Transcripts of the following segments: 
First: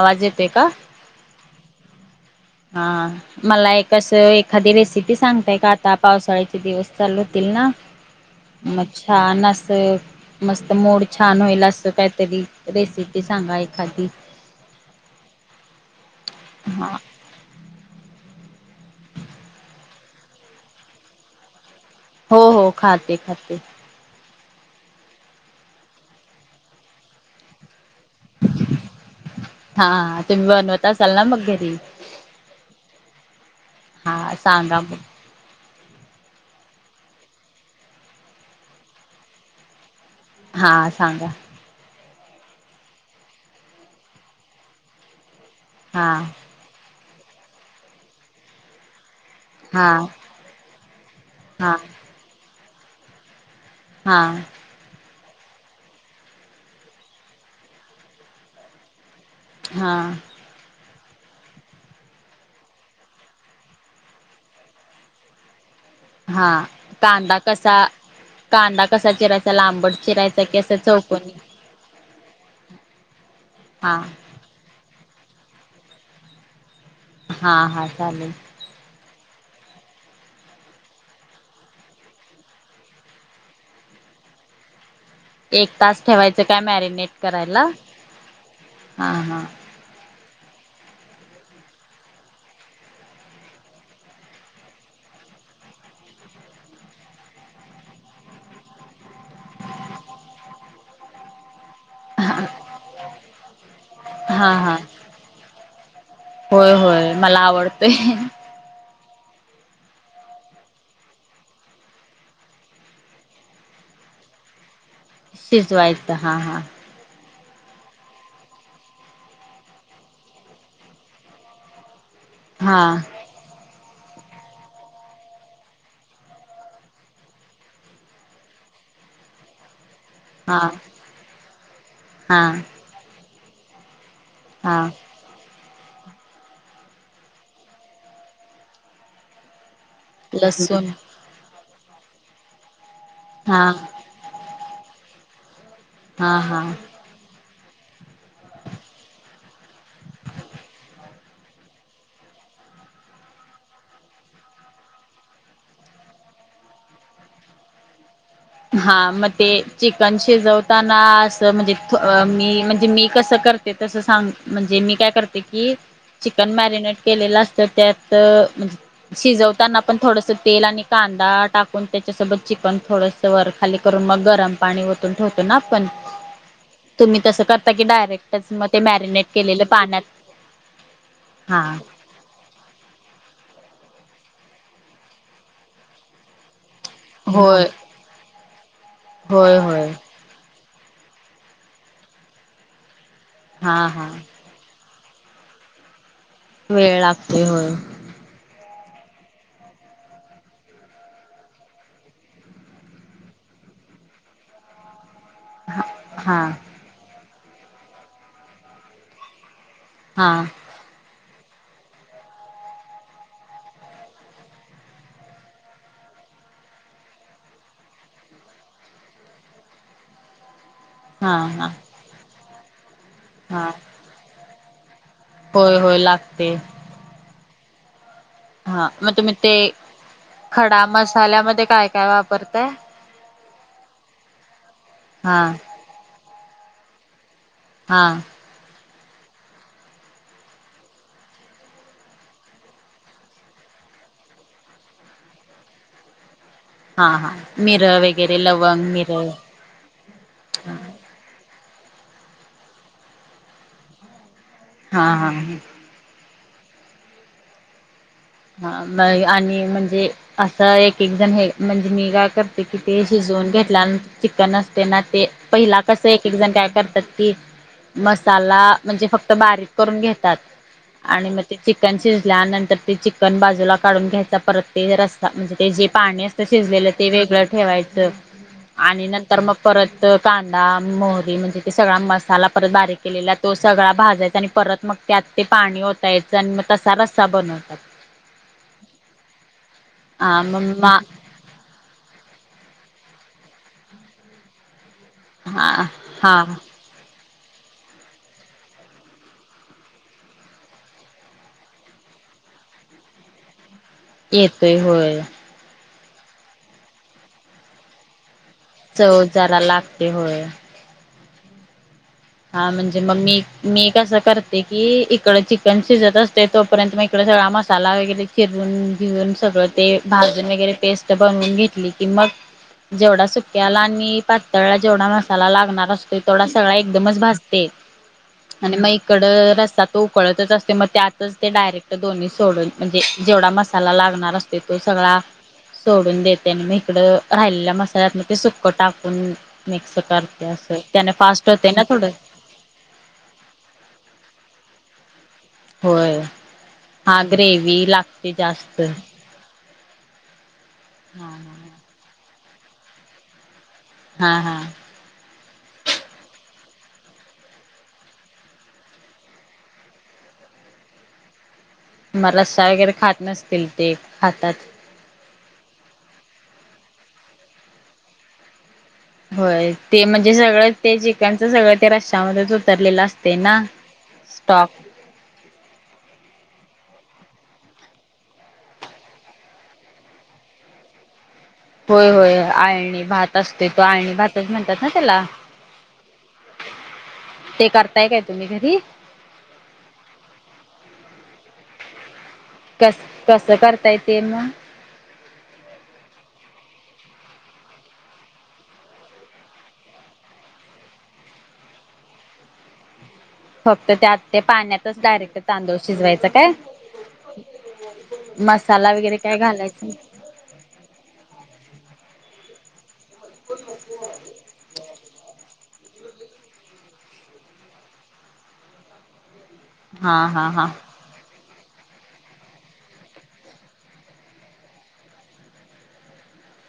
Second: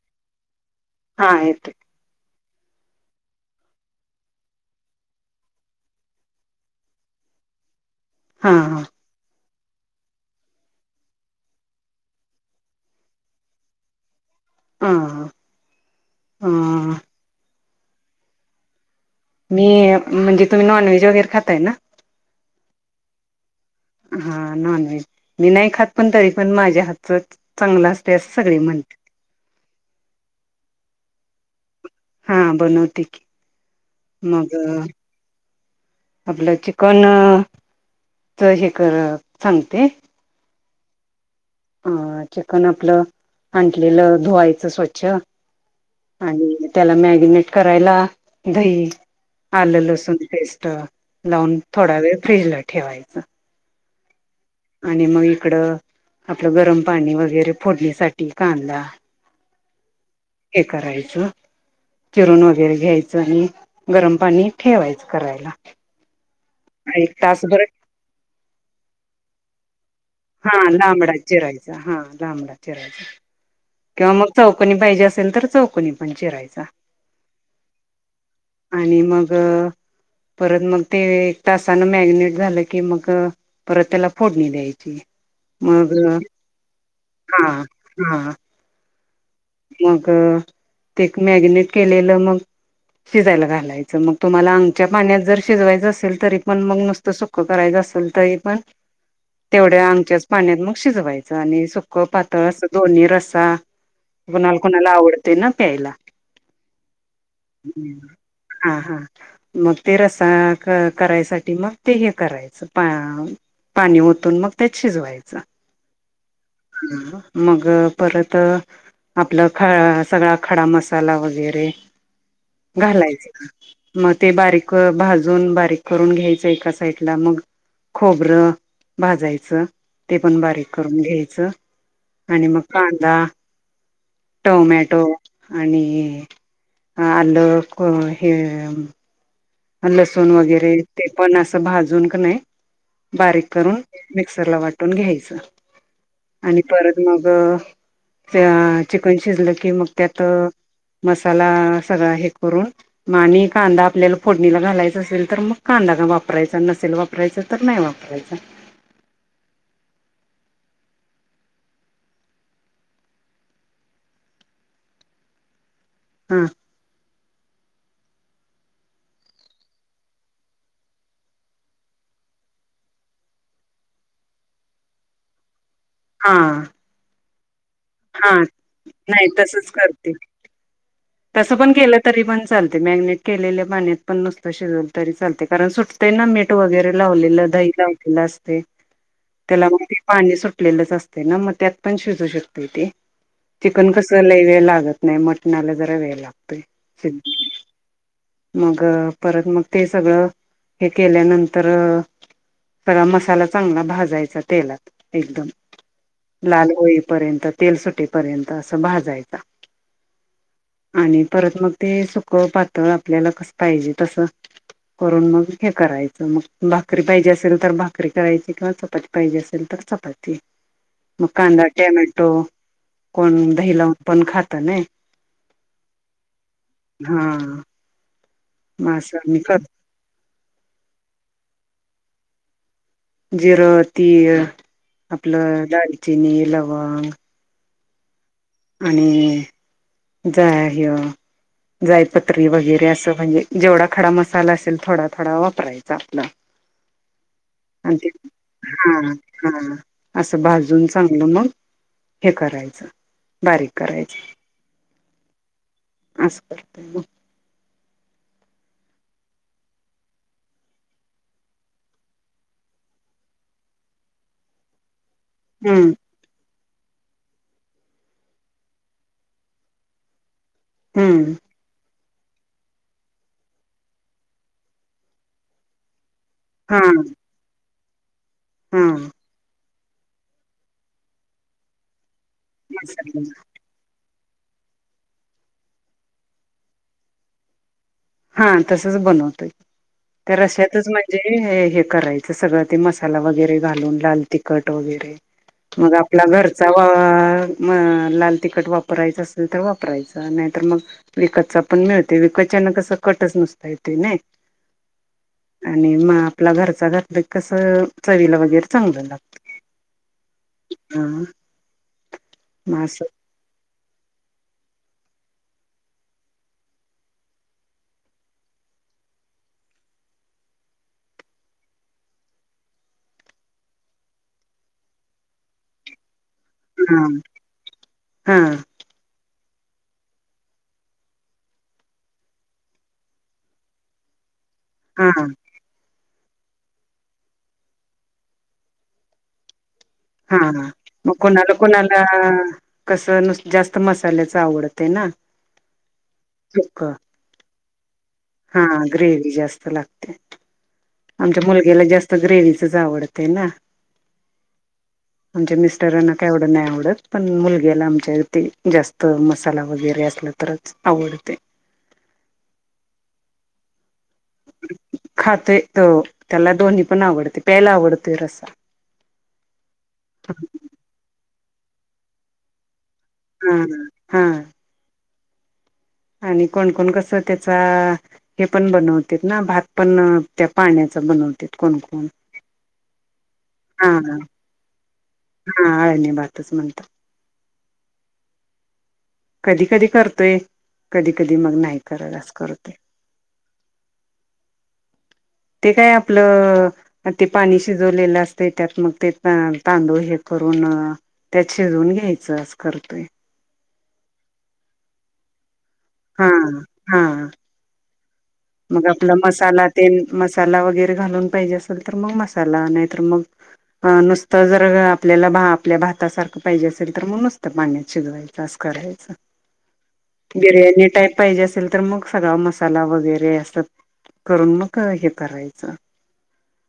आवाज येते का. हा ययेत. हा मला एकस एखादी रेसिपी सांगताय का आता, पावसाळ्याचे दिवस चालू होतील. हा हा अच्छा न असं मस्त मोूड छान होईल असं काहीतरी रेसिपी सांगा एखादी हा हा हम मी म्हणजे तुम्ही नॉनव्हेज वगैरे खातय ना हो हो खाते खाते हा नॉन व्हेज मी नाही खात पण तरी पण माझ्या हातच चांगलं अस ? हा बनवते की हा मग सांगा आपलं चिकन च हे कर सांगते हा सांगा ह चिकन आपलं हटलेलं धुवायचं स्वच्छ हा आणि त्याला मॅगिनेट करायला दही आलं हा लसुण पेस्ट लावून हा थोडा वेळ फ्रीज ला ठेवायचं हा आणि मग इकडं आपलं गरम पाणी वगैरे फोडणीसाठी कादा हा हे करायचं चिरून वगैरे घ्यायचं आणि गरम पाणी ठेवायचं करायला हा एक कांदा तासभर कसा कांदा कसा चीरायचा लांबड हा लामडा चिरायच हा लांबला चिरायचा हा किंवा मग चौकनी पाहिजे असेल तर चौकनी पण चिरायचा हा हा चालेल आणि मग परत मग ते एक तासान मॅगनेट झालं की मग परत त्याला फोडणी द्यायची एक मग तास ठेवायचं काय मॅरिनेट हा करायला हा हा हा मग ते मॅगनेट केलेलं मग शिजायला घालायचं मग तुम्हाला अंगच्या पाण्यात जर शिजवायचं असेल तरी पण मग नुत सुखं करायचं सुरती पनतेवढ्या अंगच्या पाण्यात शिजवायच क पातळ अस दोन्ही रसा हा कुणाला हा कुणाला आवडते ना प्यायला होय होय मला आवडतोय हा ह मग ते रसा करायसाठी मग ते हे करायचं पा पाणी ओतून मग त्याच शिजवायचं शिजवायचं हा हा मग परत आपलं ख सगळा खडा मसाला वगैरे हा घालायच मग ते बारीक भाजून बारीक करून घ्यायचं एका साईडला मग खोबरं भाजायचं ते पण हा बारीक करून घ्यायचं हा आणि मग कांदा हा टोमॅटो आणि आलं क हे लसूण वगैरे लसूण ते पण असं भाजून का नाही बारीक हा करून मिक्सरला वाटून घ्यायचं हा आणि हा परत मग चिकन शिजलं की मग त्यात मसाला सगळा हे करून आणि कांदा आपल्याला फोडणीला घालायचं असेल तर मग कांदा का वापरायचा नसेल वापरायचां तर नाही वापरायचा हा मग ते चिकन शिजवताना अस म्हणजे मी म्हणजे मी कसं करते तस हा म्हणजे मी काय करते की हा चिकन मरेनेट केलल असत तर त्यात मज शिजवताना पण थोडस तेल आणि कांदा टाकून त्याच्यासोबत पण थोडस वर खाली करून मग गरम पाणी वतून ठेवतो ना आपण हा मी तस करता की हा डायरेक्टच मग ते मॅरिनेट केलेलं पाण्यात तस हा पण केलं तरी पण चालते मॅगनेट केलेल पाण्यात पण नुसत शिजव तरी चालते कारण सुटतेय ना मीठ वगैरे लावलेलं होय दही लावलेलं होय त्याला मग होय ते पाणी सुटलेलंच असते, ना मग त्यात पण शिजू शकते ते, हा चिकन कस हा लई वेळ लागत नाही. मटनला जरा वेळ लागत. वेळ ते, लागते होय परत मग ते सगळ हे केल्यानंतर. [unintelligible] मसाला चांगला भाजायचा तेलात, एकदम हा लाल होईपर्यंत तेल सुटेपर्यंत असं भाजायचा. हां. आणि परत मग ते सुक्क पातळ आपल्याला कस, करून मग हे करायचं मग भाकरी पाहिजे असेल तर, भाकरी करायची किंवा चपाती पाहिजे असेल तर चपाती म हा कांदा हा टेम्यटो, कोण हा दही लाऊन पण खात नय. होय होय लागते. हा मग म असं तुम्ही मी ते कर खडा मसाल्यामध्ये काय काय वापरताय? जिरं, तीळ हा आपलं दालचिनी, लवंग हां. आणि जाया ह्यं. जायपत्री वगैरे असं म्हणजे, जेवढा खडा मसाला असेल थोडा थोडा वापरायचा आपला. हा हा [unintelligible] आणि मिरं ते वगैरे लवंग हा मिरं हा असं भाजून चांगलं मग हे करायचं बारीक करायचं. हां हां हा. असं करतोय म. हा मग आणि म्हणजे, असं एक एक जण हे म्हणजे मी काय करते कि ते शिज जवून घेतल्यानं ते चिकन असतय ना, ते पहिला हम्म कस एक एक जण काय करत्यात कि मसाला म्हणजे, फक्त बारीक करून घेतात. आणि हम्म म ते चिकन शिजल्या नंतर- ते चिकन बाजूला काढून घ्यायचा, परत ते रसा म्हणजे ते जे पाणी अस च हा शिजलेलं ते वेगळं ठेवायचं. हा आणि नंतर मग परत कांदा मोहरी म्हणजे, ते सगळा मसाला परत बारीक मसाला केलेला तो सगळा भाजायचा [unintelligible] हा तसच बनवतोय, त्या हा मग रश्यातच मा म्हणजे हे हे करायचं सगळं ते मस साला वगैरे घालून लाल तिखट वगैरे, हा मग आपला हा घरचा वा म लाल तखट वापरायच असेल, तर वापरायच नाहीतर मग विकतचा पण मिळतय विकत च्यानकसं कटच नसतय. येतोय होय. आणि म आपला घरचा घर घातला कि कस चवीला वगैरे चांगलं चव लागत. जरा लागते होय. हा मग म्हणजे असं म मी मी असं करते की इकड चिकन शिजत असतय तोपर्यंत, म इकड सगळा मसाला वगैरे चिर रुन घेऊन सगळं ते भाजून वगैरे पेस्ट बनवून घेतली कि मग जेवढा सुक्याला आणि पातळला जेवढा मसाला लागणार, असतोय तेवढा सगळा हा एकदमच भजते हा आणि मग इकड र सा तो उखळतच असतोय, म त्यातच ते डायरेक्ट दोन्ही सोडून म्हणजे जेवढा मसाला लागणार अस तोय तो हा सगळा हा सोडून देत त्याने म इकडं राहिलेल्या मसाल्यात म ते सुकं टाकून मिक्स करते अस हा त्याने मग फास्ट कोणाला होते ना कोणाला थोडं कस नुस्त जास्त मसाल्याचं आवडतय ना. होय सुक्क हा ग्रेवी लागते हा जास्त. ग्रेवी जास्त लाग हा आमच्या हा. मुलग्याला जास्त ग्रेवीचच आवडतय ना. हां हां. आमच्या मिस्टरांना काय एवढं नाही आवडत पण मुलग्याला आमच्या ते जास्त मसाला वगैरे असला ल तरच आवडतय. म रस्सा वगैरे खात नसतील. ते खातात. खातोय तो त्याला दोन्ही पण आवडतय प्यायला आवडतोय रस्सा. होय ते म्हणजे सगळं ते जिकणच सगळं ते रश्यामध्येच उतरलेलं अस ते हा ना हा स्टॉक. आणि कोणकोण कस त्याचा हे पण बनवत ना भात पण त्या पाण्याच बनवत. होय होय आळणी भात असते तो हा अळणी भातच म्हणतात ना त्याला. हा आळणी भातच म्हणतात ते करताय काय तुम्ही घरी. कधी कधी करतोय कधी कधी मग नाही करत असत. कस कसं करताय ते मग? ते काय आपलं. ते पाणी शिजवलेलं असते त्यात मग ते तांदूळ हे करून त्यात शिजून घ या्यायचं अस करतोय. फक्त त्यात ते पाण्यातच डायरेक्ट तांदूळ शिजवायचा हा काय. हा मग मसाला आपला वगैरे काय मसाला ते घालायचं? मसाला वगैरे घालून पाहिजे असेल तर मग मसाला नाहीतर. तर मग नुसत जर आपल्याला भात. आपल्या भातासारखं पाहिजे असेल तर मग नुसतं पाण्यात शिजवायचं असस करायच. हा हा हा. बिर्याणी टाईप पाहिजे असेल तर मग सगळा मसाला वगैरे. व अस करून मग हे करायचं.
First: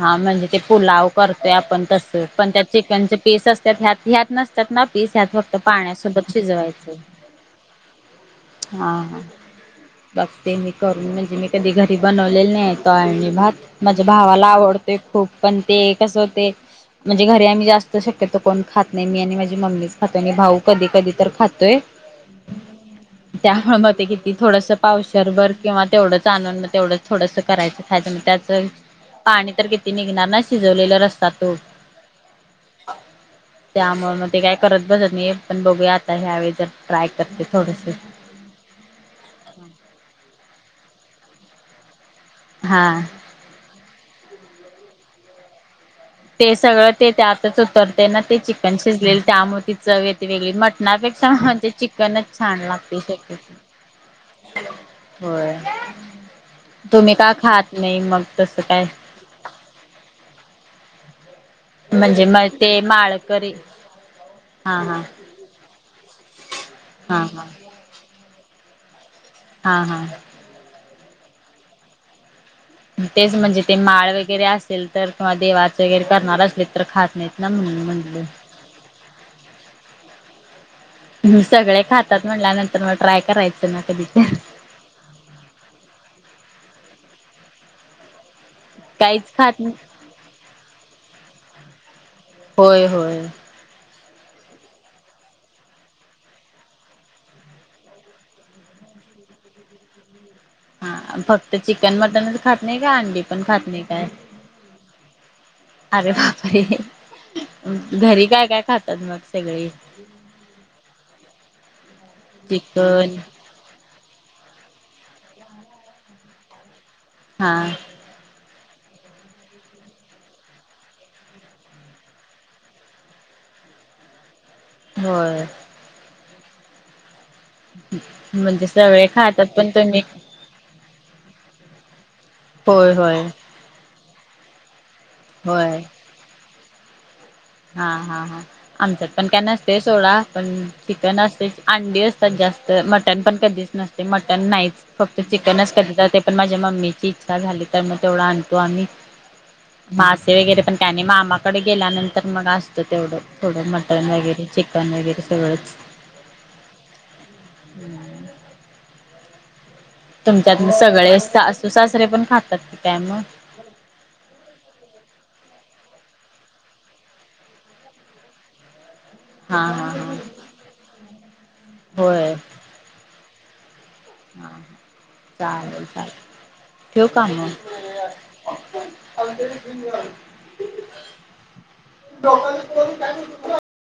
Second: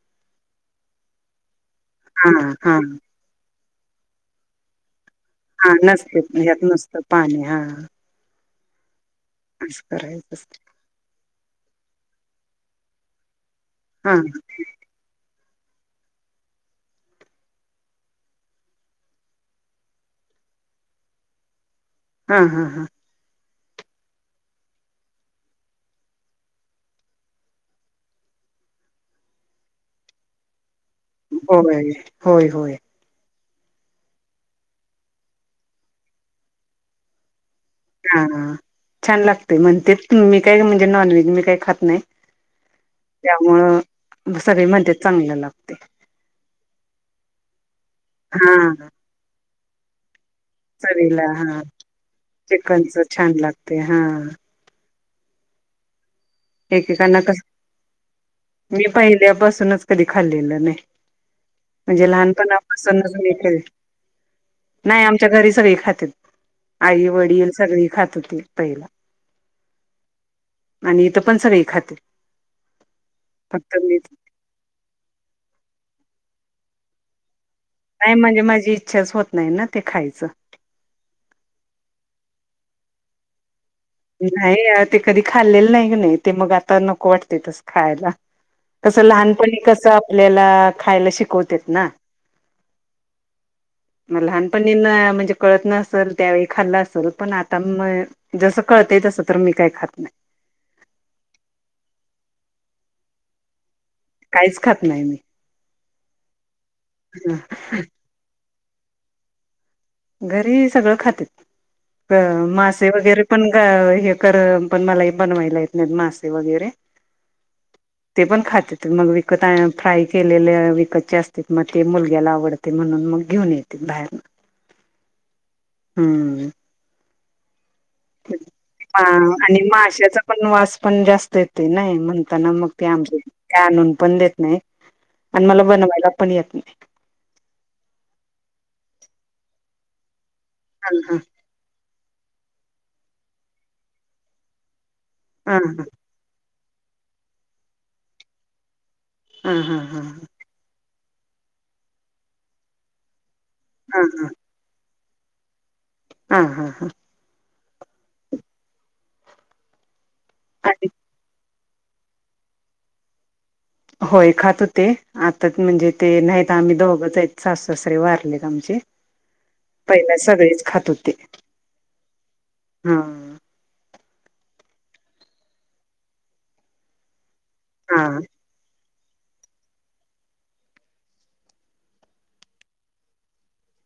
हा म्हणजे ते पुलाव करतोय आपण तस हा पण त्यात हा चिकनच पीस असत त्यात ह्यात ह्यात नसतात ना पीस ह्यात फक्त हा नसते पाण्यासोबत ह्यात शिजवायच. नुसतं पाणी हा हा हा असं बघ करायचं ते असते मी करून म्हणजे मी कधी घरी बनवलेले नाही आजून. आळनी भात माझ्या हा भावाला आवडतो खूप पण ते कस होते. म्हणजे घरी आम्ही जास्त शक्यतो कोण खात नाही मी आणि माझी मम्मीच खातो आणि भाऊ कधी कधी तर खातोय. हा हा हा. त्यामुळे मग ते किती थोडसं पावसरभर किंवा तेवढंच आनून तेवढंच थोडंसं करायचं खायचं, पाणी तर किती निघणार शी जवलेला रस्ता तो. होय होय होय त्यामुळे मग ते काय करत बसत नाही पण बघूया आता ह्या वळी जर ट्राय करते. थोडस हा छान लागते म्हणते मी काही म्हणजे नॉन व्हेज मी काही खात नाही. हा त्यामुळं सगळी मध्येत चांगलं लागते. ते सगळं ते ते आताच उतरते ना ते हा चिकन शिजलेले त्यामुळे ति चवेत येती. वेगळी चवीला मटणापेक्षा हा म्हणजे चिकनच छान चिकनच लागते. छान लागते हा होय. तुम्ही एकेकांना का कस खात नाही मग तसं काय. मी पहिल्यापासूनच कधी खाल्लेलं नाही म्हणजे लहान म पणा ते पासुनच मी माळकरी कधी हा हा नाही आमच्या घरी सगळी खातात आई हा हा वडील सगळी खात होते. पाहिला. हा हा. आणि इथं पण सगळे खाते. तेच म्हणजे ते फक्त मीच माळ वगैरे असेल तर किंवा देवाच वगैरे करणार असले तर खात नाही. नाही म्हणजे माझी इच्छाच होत नाही ना ते खायचं. सगळे खातात म्हणल्यानंतर मग ट्राय करायचं. ना कधी तर नाही ते कधी खाल्लेलं नाही नाही ते मग आता नको वाटते तस खायला. कसं काहीच खात लहानपणी नाही कसं आपल्याला खायला शिकवते त. ना होय होय. म लहानपणी म्हणजे कळत नसल त्यावेळी खाल्ला असेल पण आता म जस कळतय तस तर मी काही खात नाही. हा फक्त चिकन मटनच खात नाही का अंडी पण खात नाही. काहीच खात नाही मी. अरे बापे हं. घरी काय काय, खातात मग सगळे. घरी सगळं खातेत मासे चिकन वगैरे पण हे. पण मला बनवायला येत नाही मासे वगैरे, हा ते पण खातेत. मग विकत फ्राय केलेले विकतचे असते मग ते मुलग्याला आवडते म्हणून मग घेऊन येते. बाहेरुन. होय. हम्म. म्हणजेस. आणि माशाचा पण वास पण जास्त येते नाही म्हणताना मग ते होय आमचे होय आणून पण देत नाही. आण मला होय बनवायला पण येत नाही. हा हा हा आमच्यात पण काय नसते सोडा पण चिकन असते, अंडी अस ते जास्त मटन पण कधीच नसते मटन नाहीच फक्त हा हा चिकनच कधी जाते पण माझे म्मीची इच्छा झाली तर मग तेवढ आणतो आम्ही हा हा हा मासे वगैरे पण आणि मामाकडे गेल्यानंतर मग असतं तेवढं थोडं हा मटन वगैरे, चिकन वगैरे सगळच. हा हा हा. ह् [inaudible] तुमच्यात आणि सगळे सासू सासरे पण खातात काय म. होय खात होते आता म्हणजे ते नाहीत आम्ही दोघंचे सासू ससरे वारलेत आमचे. हा हा पहिला हा सगळेच खात होते. होय हा. हा चालेल चालेल ठेउ का अन् म.. हा अरी लोक काय [unintelligible]